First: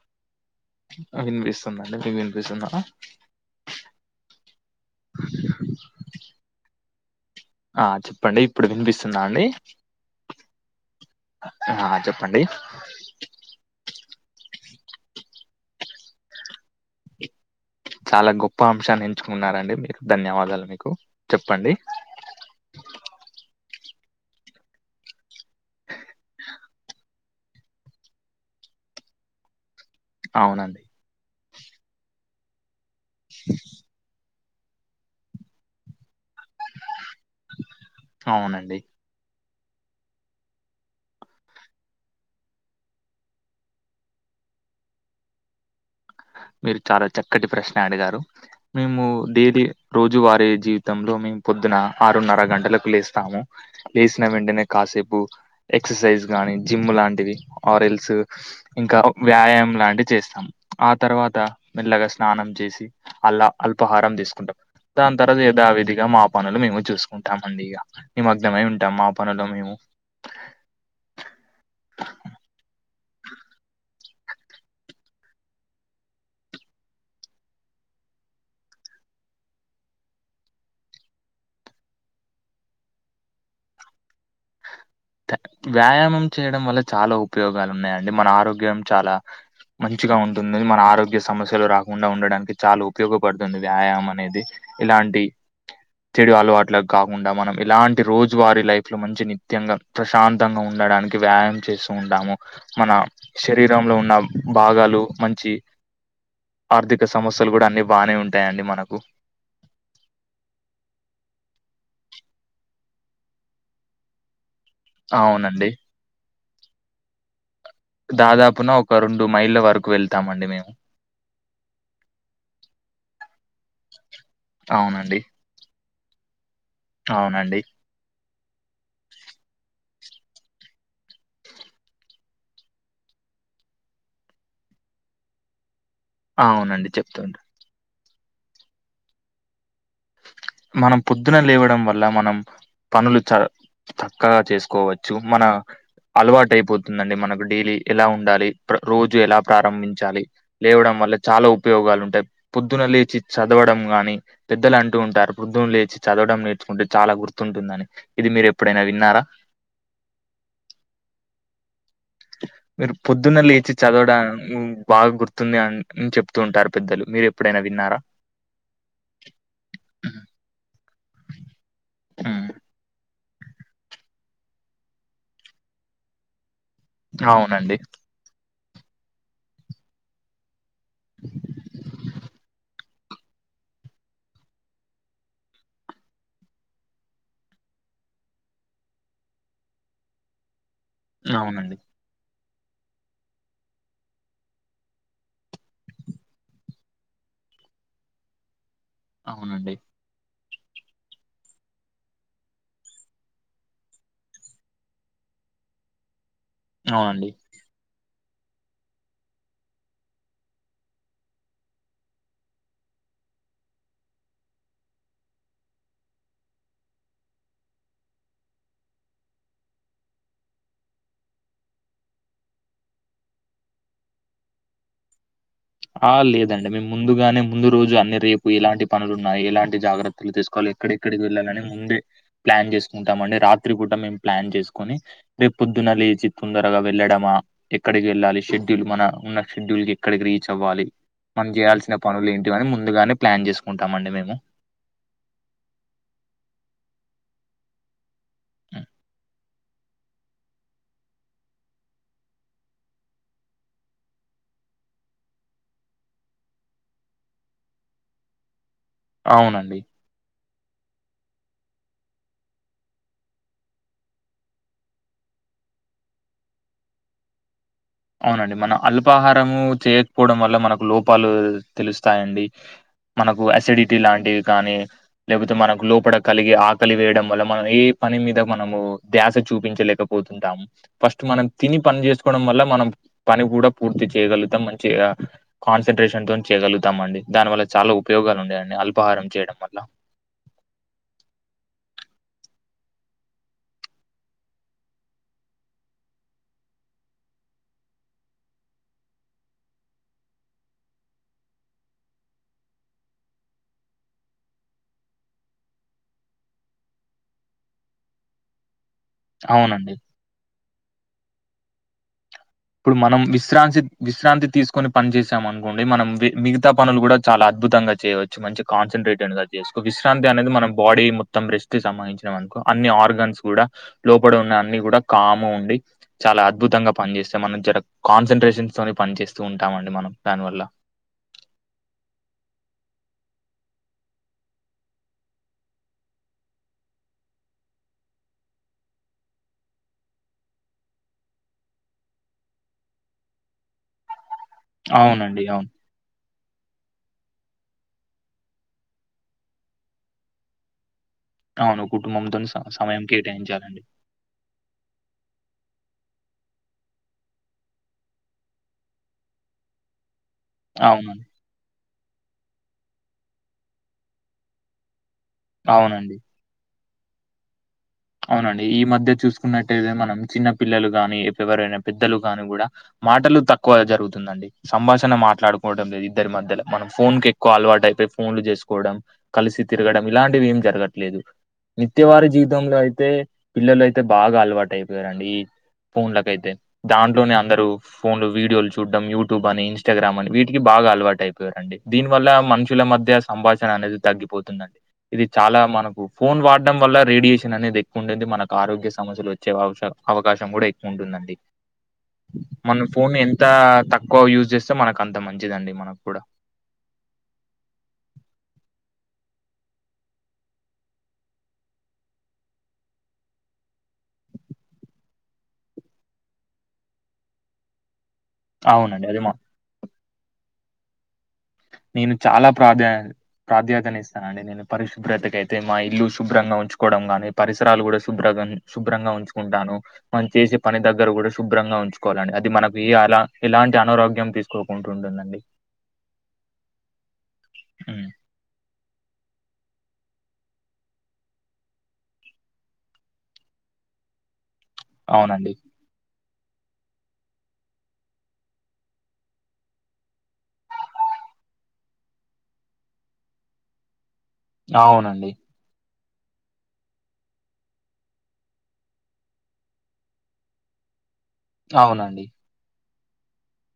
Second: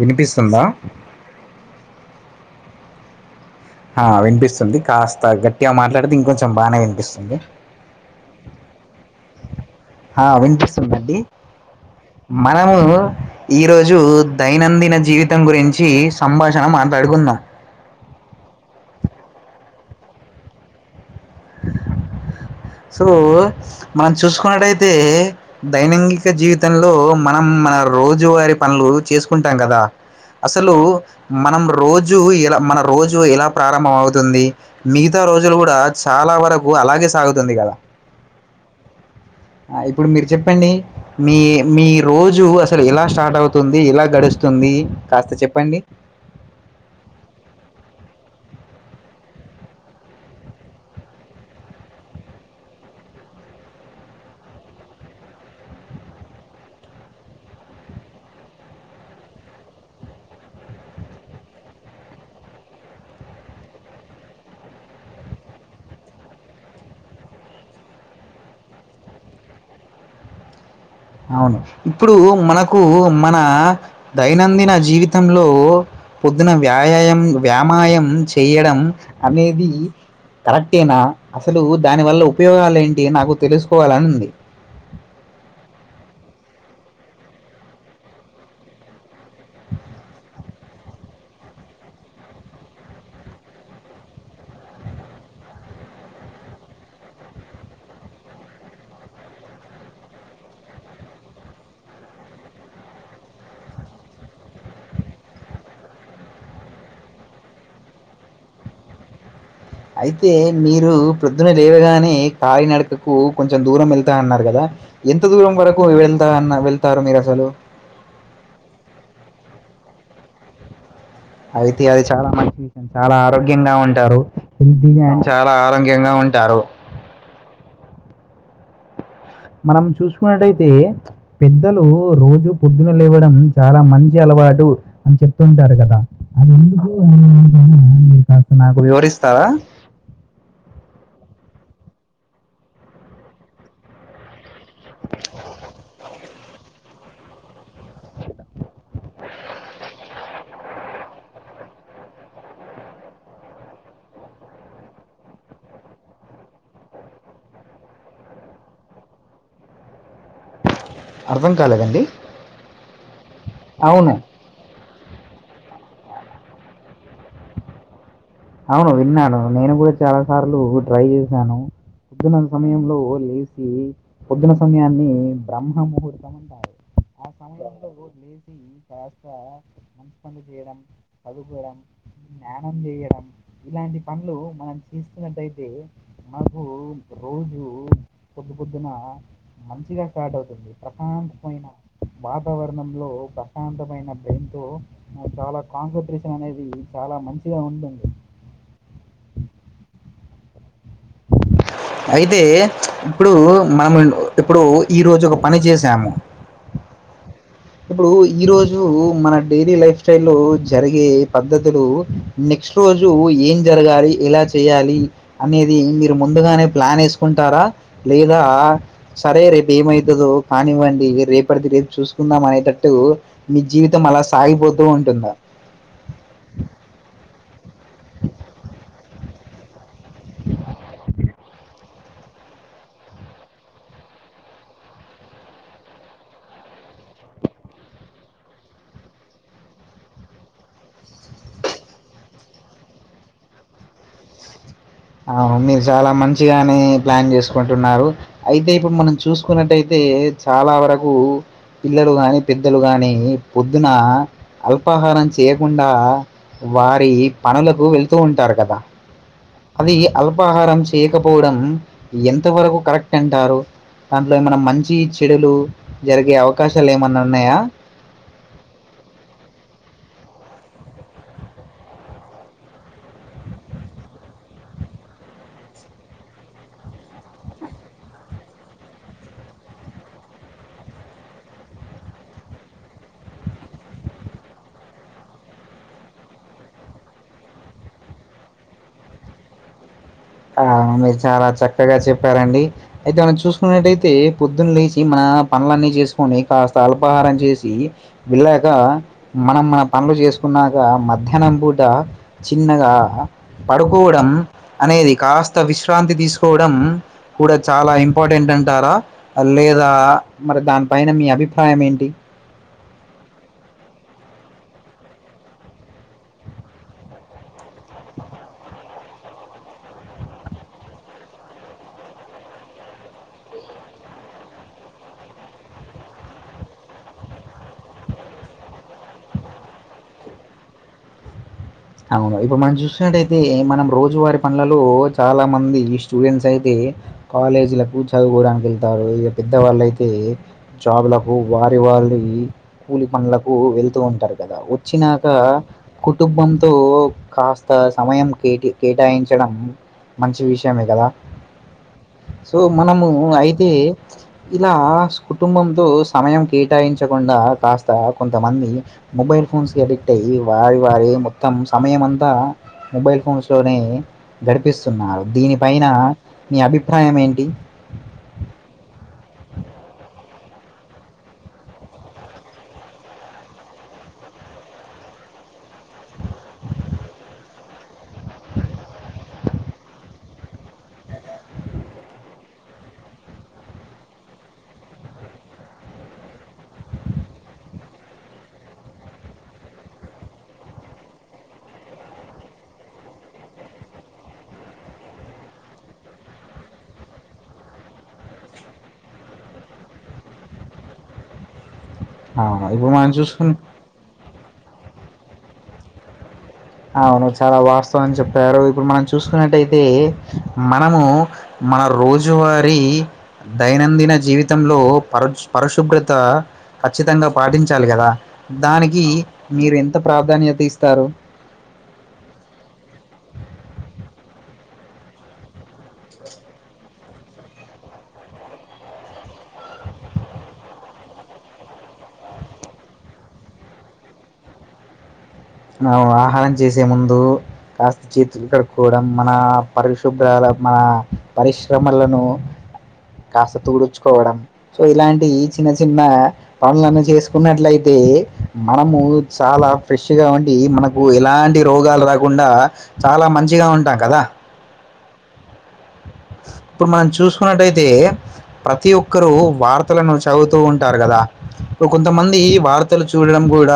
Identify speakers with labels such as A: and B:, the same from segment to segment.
A: వినిపిస్తుందా
B: వినిపిస్తుందండి మీకు వినిపిస్తుందా
A: ఆ వినిపిస్తుంది కాస్త గట్టిగా మాట్లాడితే ఇంకొంచెం బాగానే వినిపిస్తుంది
B: ఆ చెప్పండి ఇప్పుడు వినిపిస్తుంద అండి
A: ఆ వినిపిస్తుందండి
B: ఆ చెప్పండి
A: మనము ఇగో ఈరోజు దైనందిన జీవితం గురించి సంభాషణ మాట్లాడుకుందాం
B: చాలా గొప్ప అంశాన్ని ఎంచుకున్నారండి మీకు ధన్యవాదాలు మీకు చెప్పండి
A: సో మనం చూసుకున్నట్టయితే దైైనంగిక జీవితంలో మనం మన రోజువారీ పనులు చేసుకుంటాం కదా అసలు
B: అవునండి
A: మనం రోజు ఎలా మన రోజు ఎలా ప్రారంభం అవుతుంది మిగతా రోజులు కూడా చాలా వరకు అలాగే సాగుతుంది కదా
B: అవునండి
A: ఆ ఇప్పుడు మీరు చెప్పండి మీ మీ రోజు అసలు ఎలా స్టార్ట్ అవుతుంది ఎలా గడుస్తుంది కాస్త చెప్పండి
B: మీరు చాలా చక్కటి ప్రశ్న అడిగారు మేము డైలీ రోజు వారి జీవితంలో మేము పొద్దున ఆరున్నర గంటలకు లేస్తాము లేసిన వెంటనే కాసేపు ఎక్సర్సైజ్ గానీ జిమ్ లాంటివి ఆరల్స్ ఇంకా వ్యాయామం లాంటివి చేస్తాం ఆ తర్వాత మెల్లగా స్నానం చేసి అల్లా అల్పాహారం తీసుకుంటాం దాని తర్వాత యధావిధిగా మా పనులు మేము చూసుకుంటాం అండి ఇగా నిమగ్నమై ఉంటాం మా పనులో మేము
A: అవును ఇప్పుడు మనకు మన దైనందిన జీవితంలో పొద్దున వ్యాయయం వ్యామాయం చేయడం అనేది కరెక్ట్ నా అసలు దాని వల్ల ఉపయోగాలు ఏంటి నాకు తెలుసుకోవాలని ఉంది
B: వ్యాయామం చేయడం వల్ల చాలా ఉపయోగాలు ఉన్నాయండి మన ఆరోగ్యం చాలా మంచిగా ఉంటుంది మన ఆరోగ్య సమస్యలు రాకుండా ఉండడానికి చాలా ఉపయోగపడుతుంది వ్యాయామం అనేది ఇలాంటి చెడు అలవాట్లకు కాకుండా మనం ఇలాంటి రోజువారి లైఫ్ లో మంచి నిత్యంగా ప్రశాంతంగా ఉండడానికి వ్యాయామం చేస్తూ ఉంటాము మన శరీరంలో ఉన్న భాగాలు మంచి ఆర్థిక సమస్యలు కూడా అన్ని బాగానే ఉంటాయండి మనకు
A: అయితే మీరు ప్రొద్దున లేవగానే కాలినడకకు కొంచెం దూరం వెళ్తా అన్నారు కదా ఎంత దూరం
B: అవునండి
A: వరకు వెళ్తా అ వెళ్తారు మీరు అసలు
B: దాదాపున ఒక రెండు మైళ్ళ వరకు వెళ్తామ అండి మేము
A: అయితే అది చాలా మంచి విషయం చాలా ఆరోగ్యంగా ఉంటారు
B: అవునండి
A: చాలా చా ఆరోగ్యంగా ఉంటారు
B: అవునండి
A: మనం చూసుకున్నట్టయితే పెద్దలు రోజు పొద్దున లేవడం చాలా మంచి అలవాటు అని చెప్తుంటారు కదా అది
B: అవునండి
A: ఎందుకు
B: చెప్తుంటా
A: [inaudible] నాకు వివరిస్తవా
B: మనం పొద్దున లేవడం వల్ల మనం పనులు చ చక్కగా చేసుకోవచ్చు మన అలవాటు అయిపోతుందండి మనకు డైలీ ఎలా ఉండాలి రోజు ఎలా ప్రారంభించాలి లేవడం వల్ల చాలా ఉపయోగాలు ఉంటాయి పొద్దున లేచి చదవడం గాని పెద్దల అంట అంటూ ఉంటారు పొద్దున్న లేచి చదవడం నేర్చుకుంటే చాలా గుర్తుంటుందని ఇది మీరు ఎప్పుడైనా విన్నారా
A: అర్థం కాలేదండి
B: మీరు పొద్దున్న లేచి
A: అవును
B: చదవడం బాగా గుర్తుంది అని చెప్తూ ఉంటారు పెద్దలు మీరు ఎప్పుడైనా విన్నారా
A: అవును విన్నాను నేను కూడా చాలా సార్లు ట్రై చేశాను పొద్దున్న
B: హ్మ్.
A: సమయంలో లేచ్ హ్మ్ పొద్దున సమయాన్ని బ్రహ్మ ముహూర్తం అంటారు ఆ
B: అవునండి.
A: సమయంలో లేచి కాస్త మంచి పని చేయడం పదుకోవడం స్నానం చేయడం ఇలాంటి పనులు మనం చేస్తున్నట్టయితే మాకు రోజు పొద్దు పొద్దున మంచిగా స్టార్ట్ అవుతుంది ప్రశాంతమైన
B: అవునండి.
A: వాతావరణంలో ప్రశాంతమైన బ్రెన్ తో చాలా కాంపిటీషన్ అనేది చాలా మంచిగా ఉందండి
B: అవునండి
A: అయితే ఇప్పుడు మనము ఇప్పుడు ఈ రోజు ఒక పని చేసాము
B: అవునండి
A: ఇప్పుడు ఈ రోజు మన డైలీ లైఫ్ స్టైల్ లో జరిగే పద్ధతులు నెక్స్ట్ రోజు ఏం జరగాలి ఎలా చేయాలి అనేది మీరు ముందుగానే ప్లాన్ వేసుకుంటారా లేదా సరే రేపు ఏమవుతుందో కానివ్వండి రేపటిది రేపు చూసు కుందాం అనేటట్టు మీ జీవితం అలా సాగిపోతూ ఉంటుందా
B: ఆ లేదండి మేము ముందుగానే ముందు రోజు అన్ని రేపు ఎలాంటి పనులు ఉన్నాయి ఎలాంటి జాగ్రత్తలు తీసుకోవాలి ఇక్కడెక్కడికి వెళ్ళాలని ముందే ప్లాన్ చేసుకుంటామ అండి రాత్రి కూడాూ మేము ప్లాన్ చేసుకొని రే పొద్దున లేచి తొందరగా వెళ్ళడమా ఎక్కడికి వెళ్ళాలి, షెడ్యూల్ మన, ఉన్న షెడ్యూల్ కి ఎక్కడికి రీచ్ రీచవ్వాలి. మనం చేయాల్సిన పనులు ఏంటివి అని ముందుగానే ప్లాన్ చేసుకుంటాం అండి మేము.
A: అ మీరు చాలా మంచిగానే ప్లాన్ చేసుకుంటున్నారు. అయితే
B: హ్మ్.
A: ఇప్పుడు మనం చూసుకున్నట్టయితే చాలావరకు పిల్లలు గాని పెద్దలు గాని పొద్దున అల్పాహారం చేయకుండా వారి పనులకు వెళ్తూ ఉంటారు కదా
B: అవునండి
A: ఈ అల్పాహారం చేయకపోవడం ఎంత వరకు కరెక్ట్ అంటారు. దాంట్లో ఏమన్నా మంచి చెడులు జరిగే అవకాశాలు ఏమన్నా ఉన్నాయా?
B: అవునండి, మన అల్పాహారము చేయకపోవడం వల్ల మనకు లోపాలు తెలుస్తాయండి. మనకు అసిడిటీ లాంటివి కానీ లేకపోతే మనకు లోపట కలిగి ఆకలివేయడం వల్ల మనం ఏ పని మీద మనము ధ్యాస చూపించలేక పోతుంటాము. ఫస్ట్ మనం తిని పని చేసుకోవడం వల్ల మనం పని కూడా పూర్తి చేయగలుగుతాం మంచిగా కాన్సన్ట్రేషన్ తోని చేయగలుతామండి దాని వల్ల చాలా ఉపయోగాలు ఉన్నాయండి అల్పహారం చేయడం వల్ల
A: ఆ మీరు చాలా చక్కగా చెప్పారండి అయితే మనం చూసుకున్నట్టయితే, పొద్దున్న లేచి మన పనులన్నీ చేసుకుని కాస్త అల్పాహారం చేసి వెళ్ళాక, మనం మన పనులు చేసుకున్నాక, మధ్యాహ్నం పూట చిన్నగా పడుకోవడం అనేది కాస్త విశ్రాంతి తీసుకోవడం కూడా చాలా ఇంపార్టెంట్ అంటారా? లేదా
B: అవునండి
A: మరి దానిపైన మీ అభిప్రాయం ఏంటి?
B: ఇప్పుడు మనం విశ్రాంతి విశ్రాంతి తీసుకొని పని చేసాం అనుకోండి మనం మిగతా పనులు కూడా చాలా అద్భుతంగా చేయవచ్చు మంచి కాన్సన్ట్రేటెడ్ గా చేసుకో విశ్రాంతి అనేది మన బాడీ మొత్తం రెస్ట్ కి సంబంధించి ఉన్నామనుకో, అన్ని ఆర్గాన్స్ కూడా లోపడ ఉన్న అన్ని కూడా కామ్ గా ఉండి చాలా అద్భుతంగా పనిచేస్తాం, మనం జర కాన్సన్ట్రేషన్స్ తోని పని చేస్తూ ఉంటామండి మనం దాని వల్ల.
A: అవును ఇప్పుడు మనం చూసినట్టయితే మనం రోజువారి పనులలో చాలా మంది స్టూడెంట్స్ అయితే కాలేజీలకు చదువుకోవడానికి వెళ్తారు ఇక పెద్దవాళ్ళయితే జాబులకు వారి వాళ్ళయి కూలిపనులకు వెళ్తూ ఉంటారు. కదా వచ్చినాక
B: అవునండి అవును
A: కుటుంబం తో కాస్త సమయం కేటి కేటాయించడం మంచి విషయమే కదా.
B: అవును కుటుంబంతో
A: సో
B: సమయం
A: మనము అయితే
B: కేటాయించాలండి
A: ఇలా కుటుంబంతో సమయం కేటాయించకుండా కాస్త కొంతమంది మొబైల్ ఫోన్స్కి అడిక్ట్ క్టై వారి వారి
B: అవును
A: మొత్తం సమయం అంతా మొబైల్ ఫోన్స్లోనే గడిపేస్తున్నారు, దీనిపైన
B: అవునండి
A: నీ అభిప్రాయం ఏంటి?
B: అవునండి, ఈ మధ్య చూసుకున్నట్టయితే మనం చిన్న పిల్లలు గానీ ఎవరైనా పెద్దలు కానీ కూడా మాటలు తక్కువ జరుగుతుందండి. సంభాషణ మాట్లాడుకోవడంం లేదు ఇద్దరి మధ్యలో మనం ఫోన్ కి ఎక్కువ అలవాటయిపో ఫోన్లు చేసుకోవడం కలిసి తిరగడం ఇలాంటివి ఏం జరగట్లేదు నిత్యవారీ జీవితంలో అయితే అయితే పిల్లలు అయితే బాగా అలవాటు అయిపోయారండి ఈ ఫోన్లకయితే దాంట్లోనే అందరూ ఫోన్లు వీడియోలు చూడడం, యూట్యూబ్ అని ఇన్స్టాగ్రామ్ అని వీటికి బాగా అలవాటు అయిపోయారండి. దీని వల్ల మనుషుల మధ్య సంభాషణ అనేది తగ్గిపోతుందండి. ఇది చాలా మనకు ఫోన్ వాడడం వల్ల రేడియేషన్ అనేది ఉంటుంది, మనకు ఆరోగ్య సమస్యలు వచ్చే అవసర అవకాశం కూడా ఎక్కువ ఉంటుందండి.
A: అవును.
B: మన
A: ఇప్పుడు మనం
B: ఫోన్ ఎంత
A: చూసుకున్
B: తక్కువ యూజ్ చేస్తే మనకు అంత మంచిదండి మనకు కూడా.
A: అవును చాలా వాస్తవం జేప్పారు ఇప్పుడు మనం చూసుకున్నట్టయితే మనము మన రోజూ వారీ దైనందిన జీవితంలో పర్ పరుశుభ్రత ఖచ్చితంగా పాటించాలి గదా దానికి
B: అవునండి అది మా
A: మీరు ఎంత ప్రాధాన్యత ఇస్తారు
B: నేను చాలా ప్రాధ ప్రాధాతానిస్తాన అండి నే నేను పరిశుభ్రతకైయితే మా ఇల్లు శుభ్రంగా ఉంచుకోవడం గానీ పరిసరాలు గూడ శుభ్ర శుభ్రంగా ఉంచుకుంటాను మనం చేసే పని దగ్గర గూడ శుభ్రంగా ఉంచుకోవాలండి అది మనకి అలా ఎలాంటి అనారోగ్యం తీసు పోకుంటుండేనండి
A: మనం ఆహారం జేసే ముందు కాస్త
B: ఉమ్,
A: చేతులు కడు కొడ మన పరిశుభ్రాల మన పరిశ్రమలను కాస్త తుడుచుకోవడం సో ఇలాంటి ఈ
B: అవునండి
A: చిన్న చిన్న పనులను చేసుకున్నట్లయితే మనము చాలా ఫ్రెష్ ట్టిగా ఉండి మనకు ఎలాంటి రోగాలు రాకుండా చాలా మంచిగా ఉంటాం కదా
B: అవునండి
A: ఇప్పుడు మనం చూసుకున్నట్టయితే ప్రతి ఒక్కరూ వార్తలను చదువుతూ ఉంటారు గదా ఇప్పుడు
B: అవునండి
A: కొంతమంది వార్తలు చూడడం గూడ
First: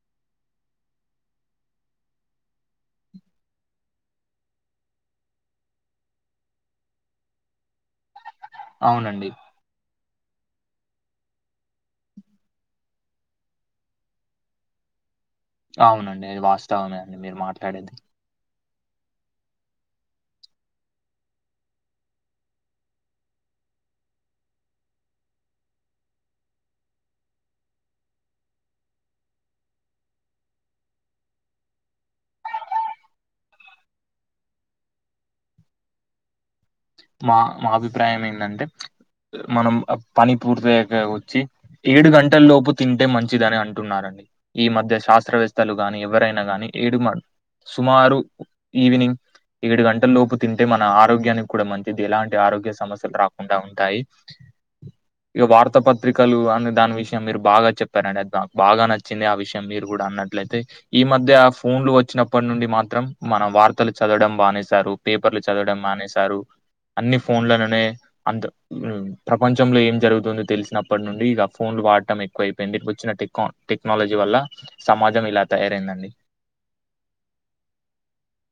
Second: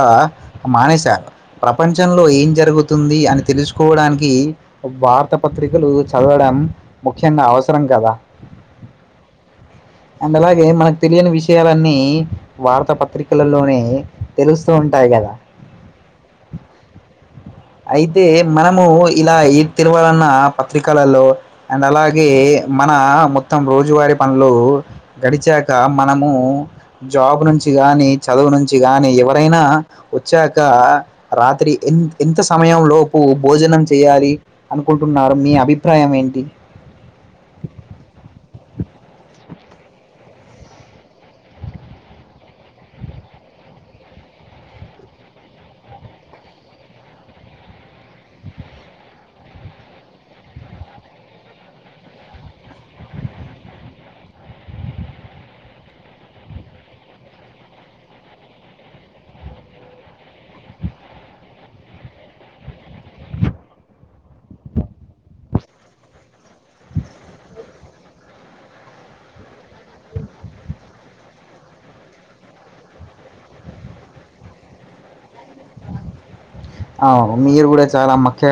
A: మానేశారు ప్రపంచంలో ఏం జరుగుతుంది అని తెలుసుకోవడానికి ఒ వార్తా పత్రికలు చదవడం ముఖ్యంగా అవసరం కదా
B: అవునండి
A: అండ్ అలాగే మనకు తెలియని విషయాలన్నీ వార్తా పత్రికలలోనే తెలుస్త ఉంటాయి గదా
B: అవునండి అది వాస్తవమే అండి మీరు మాట్లాడేది
A: అయితే మనము ఇలా ఏ తేలవాలన్న పత్రికలలో అండ్ అలాగే మన మొత్తం రోజువారీ పనులు గడిచాక మనము జాబ్ నుంచి గానీ చదువు నుంచీ గానీ ఎవరైనా వచ్చాక రాత్రి ఎ ఎంత సమయం లోపు భోజనం చెయ్యాలి అనుకుంటున్నారు మీ అభిప్రాయం ఏంటి
B: మా మా అభిప్రాయం ఏందంటే మనం ఆ పని పూర్తయ్యాక వచ్చి ఏడు గంటల లోపు తింటే మంచిదని అంటున్నారండి ఈ మధ్య శాస్త్రవేత్తలు గానీ ఎవరైనా గానీ ఏడుమాడ్ సుమారు ఈవినింగ్ ఏడు గంటల లోపు తింటే మన ఆరోగ్యాన్ని కూడా మంచిది ఎలాంటి ఆరోగ్య సమస్యలు రాకుండా ఉంటాయి ఇగ వార్తా పత్రికలు అనే దాని విషయం మీరు బాగా చెప్పారండి. అది నాక్ బాగా నచ్చింది ఆ విషయం మీరు గూడ అన్నట్లయితే ఈ మధ్య ఆ ఫోన్లు వచ్చినప్పనుండి మాత్రం మన వార్తలు చదవడం మానేసారు పేపర్లు చదవడం మానేశారు అన్ని ఫోన్లలోనే అందు ఉమ్మ్ ప్రపంచంలో ఏం జరుగుతుంది తెలిసినప్ప నుండి ఇగ ఫోన్లు వాడటం ఎక్కువ అయిపోయింది వచ్చిన టక్ కొన్ టెక్నాలజీ వల్ల సమాజం ఇలా తయారైందండి
A: అవు మీరు గూడ చాలా మఖ్య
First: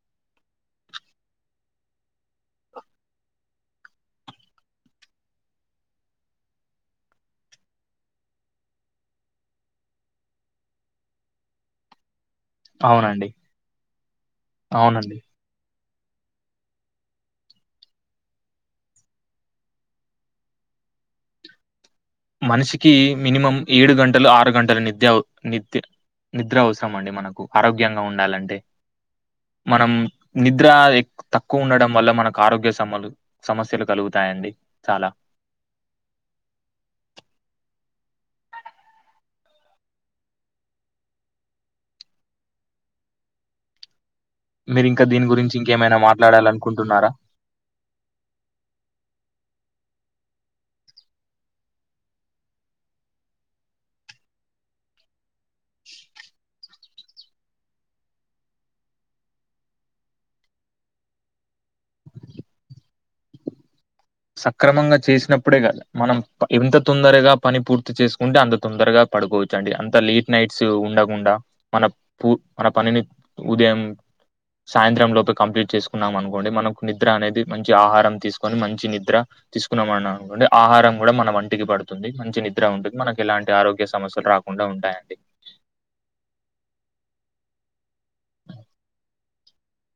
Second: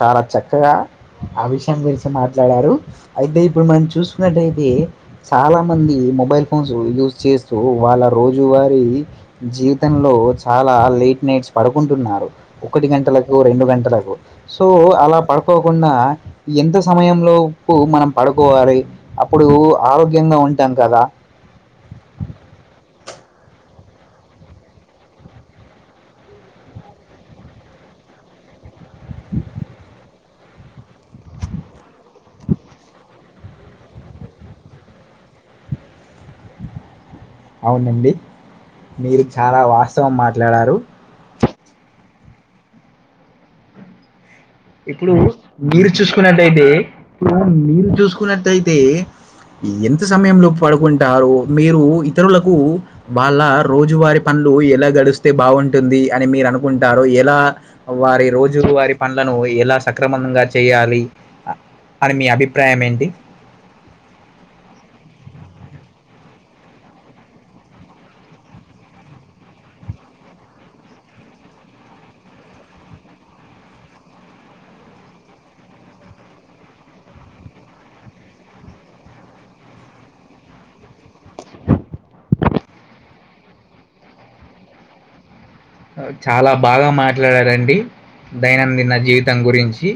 A: చాలా చక్కగా ఆ విషయం గురించి మాట్లాడారు అయితే ఇప్పుడు మనం చూసుకున్నట్టయితే చాలా మంది మొబైల్ ఫోన్స్ యూస్ చేస్తూ వాళ్ల రోజువారీ జీవితంలో చాలా లేట్ నైట్స్ పడుకుంటున్నారు ఒకటి
B: అవునండి
A: గంటలకు రెండు గంటలకు సో అలా
B: అవునండి
A: పడు కోకుండా ఎంత సమయంలోపూ మనం పడుకోవాలి అప్పుడు ఆరోగ్యంగా ఉంటాము కదా.
B: మనిషికి మినిమం ఏడు గంటలు ఆరు గంటలు నిత్య అవు నిత్య. నిద్ర అవసరం అండి మనకు ఆరోగ్యంగా ఉండాలంటే. మనం నిద్ర ఆ ఏక్ తక్కువ ఉండడం వల్ల మనకు ఆరోగ్య సమ్మలు. సమస్యలు కలుగుతాయండి చాలా.
A: అవునండి మీరు చాలా వాస్తవం మాట్లాడారు.
B: మీరు ఇంకా
A: ఇప్పుడు
B: దీని గురించి
A: మీరు
B: ఇంకేమైనా
A: చూసుకున్నట్టయితే
B: మాట్లాడాలనుకుంటున్నారా
A: ఇప్పుడు మీరు చూసుకున్నట్టయితే. ఎంత సమయంలో పడుకుంటారూ మీరు ఇతరులకు. వాళ్ళ రోజువారి పనులు ఎలా గడిస్తే బాగుంటుంది అని మీరు అనుకుంటారు ఎలా. వారి రోజు వారి ప. లను ఎలా సక్రమంగా చేయాలి అని మీ అభిప్రాయం ఏంటి.
B: సక్రమంగా చేసినప్పుడే కద మనం ప ఎంత తొందరగా పని పూర్తి చేసుకుంటే అంత తొందరగా. పడుకోవచ్చు అండి అంత లేట్ నైట్స్ ఉండకుండా మనకు పూ మన పనిని. ఉదయం. సాయంత్రం లోపే కంప్లీట్ చేసుకున్నాం అనుకోండి మనకు నిద్ర అనేది మంచి ఆహారం తీసుకొని మంచి నిద. ద్ర తీసుకున్నామన్నా అనుకోండి ఆహారం కూడా మన వంటికి పడుతుంది. మంచి నిద్ర ఉంటుంది మనకి ఇలాంటి ఆరోగ్య సమస్యలు రాకుండా ఉంటాయండి.
A: చాలా బాగా మాట్లాడారండి దైనందిన జీవితం గురించి.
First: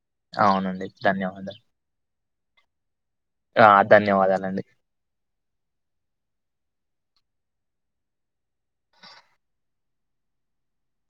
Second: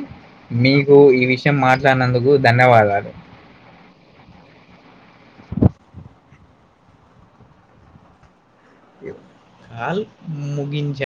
B: అవునండి
A: మీకు ఈ విషయం
B: ధన్యవాదాలు
A: మాట్లాడినందుకు ధన్యవాదాలు.
B: ఆ ధన్యవాదాలండి.
A: కాల్ ముగించ.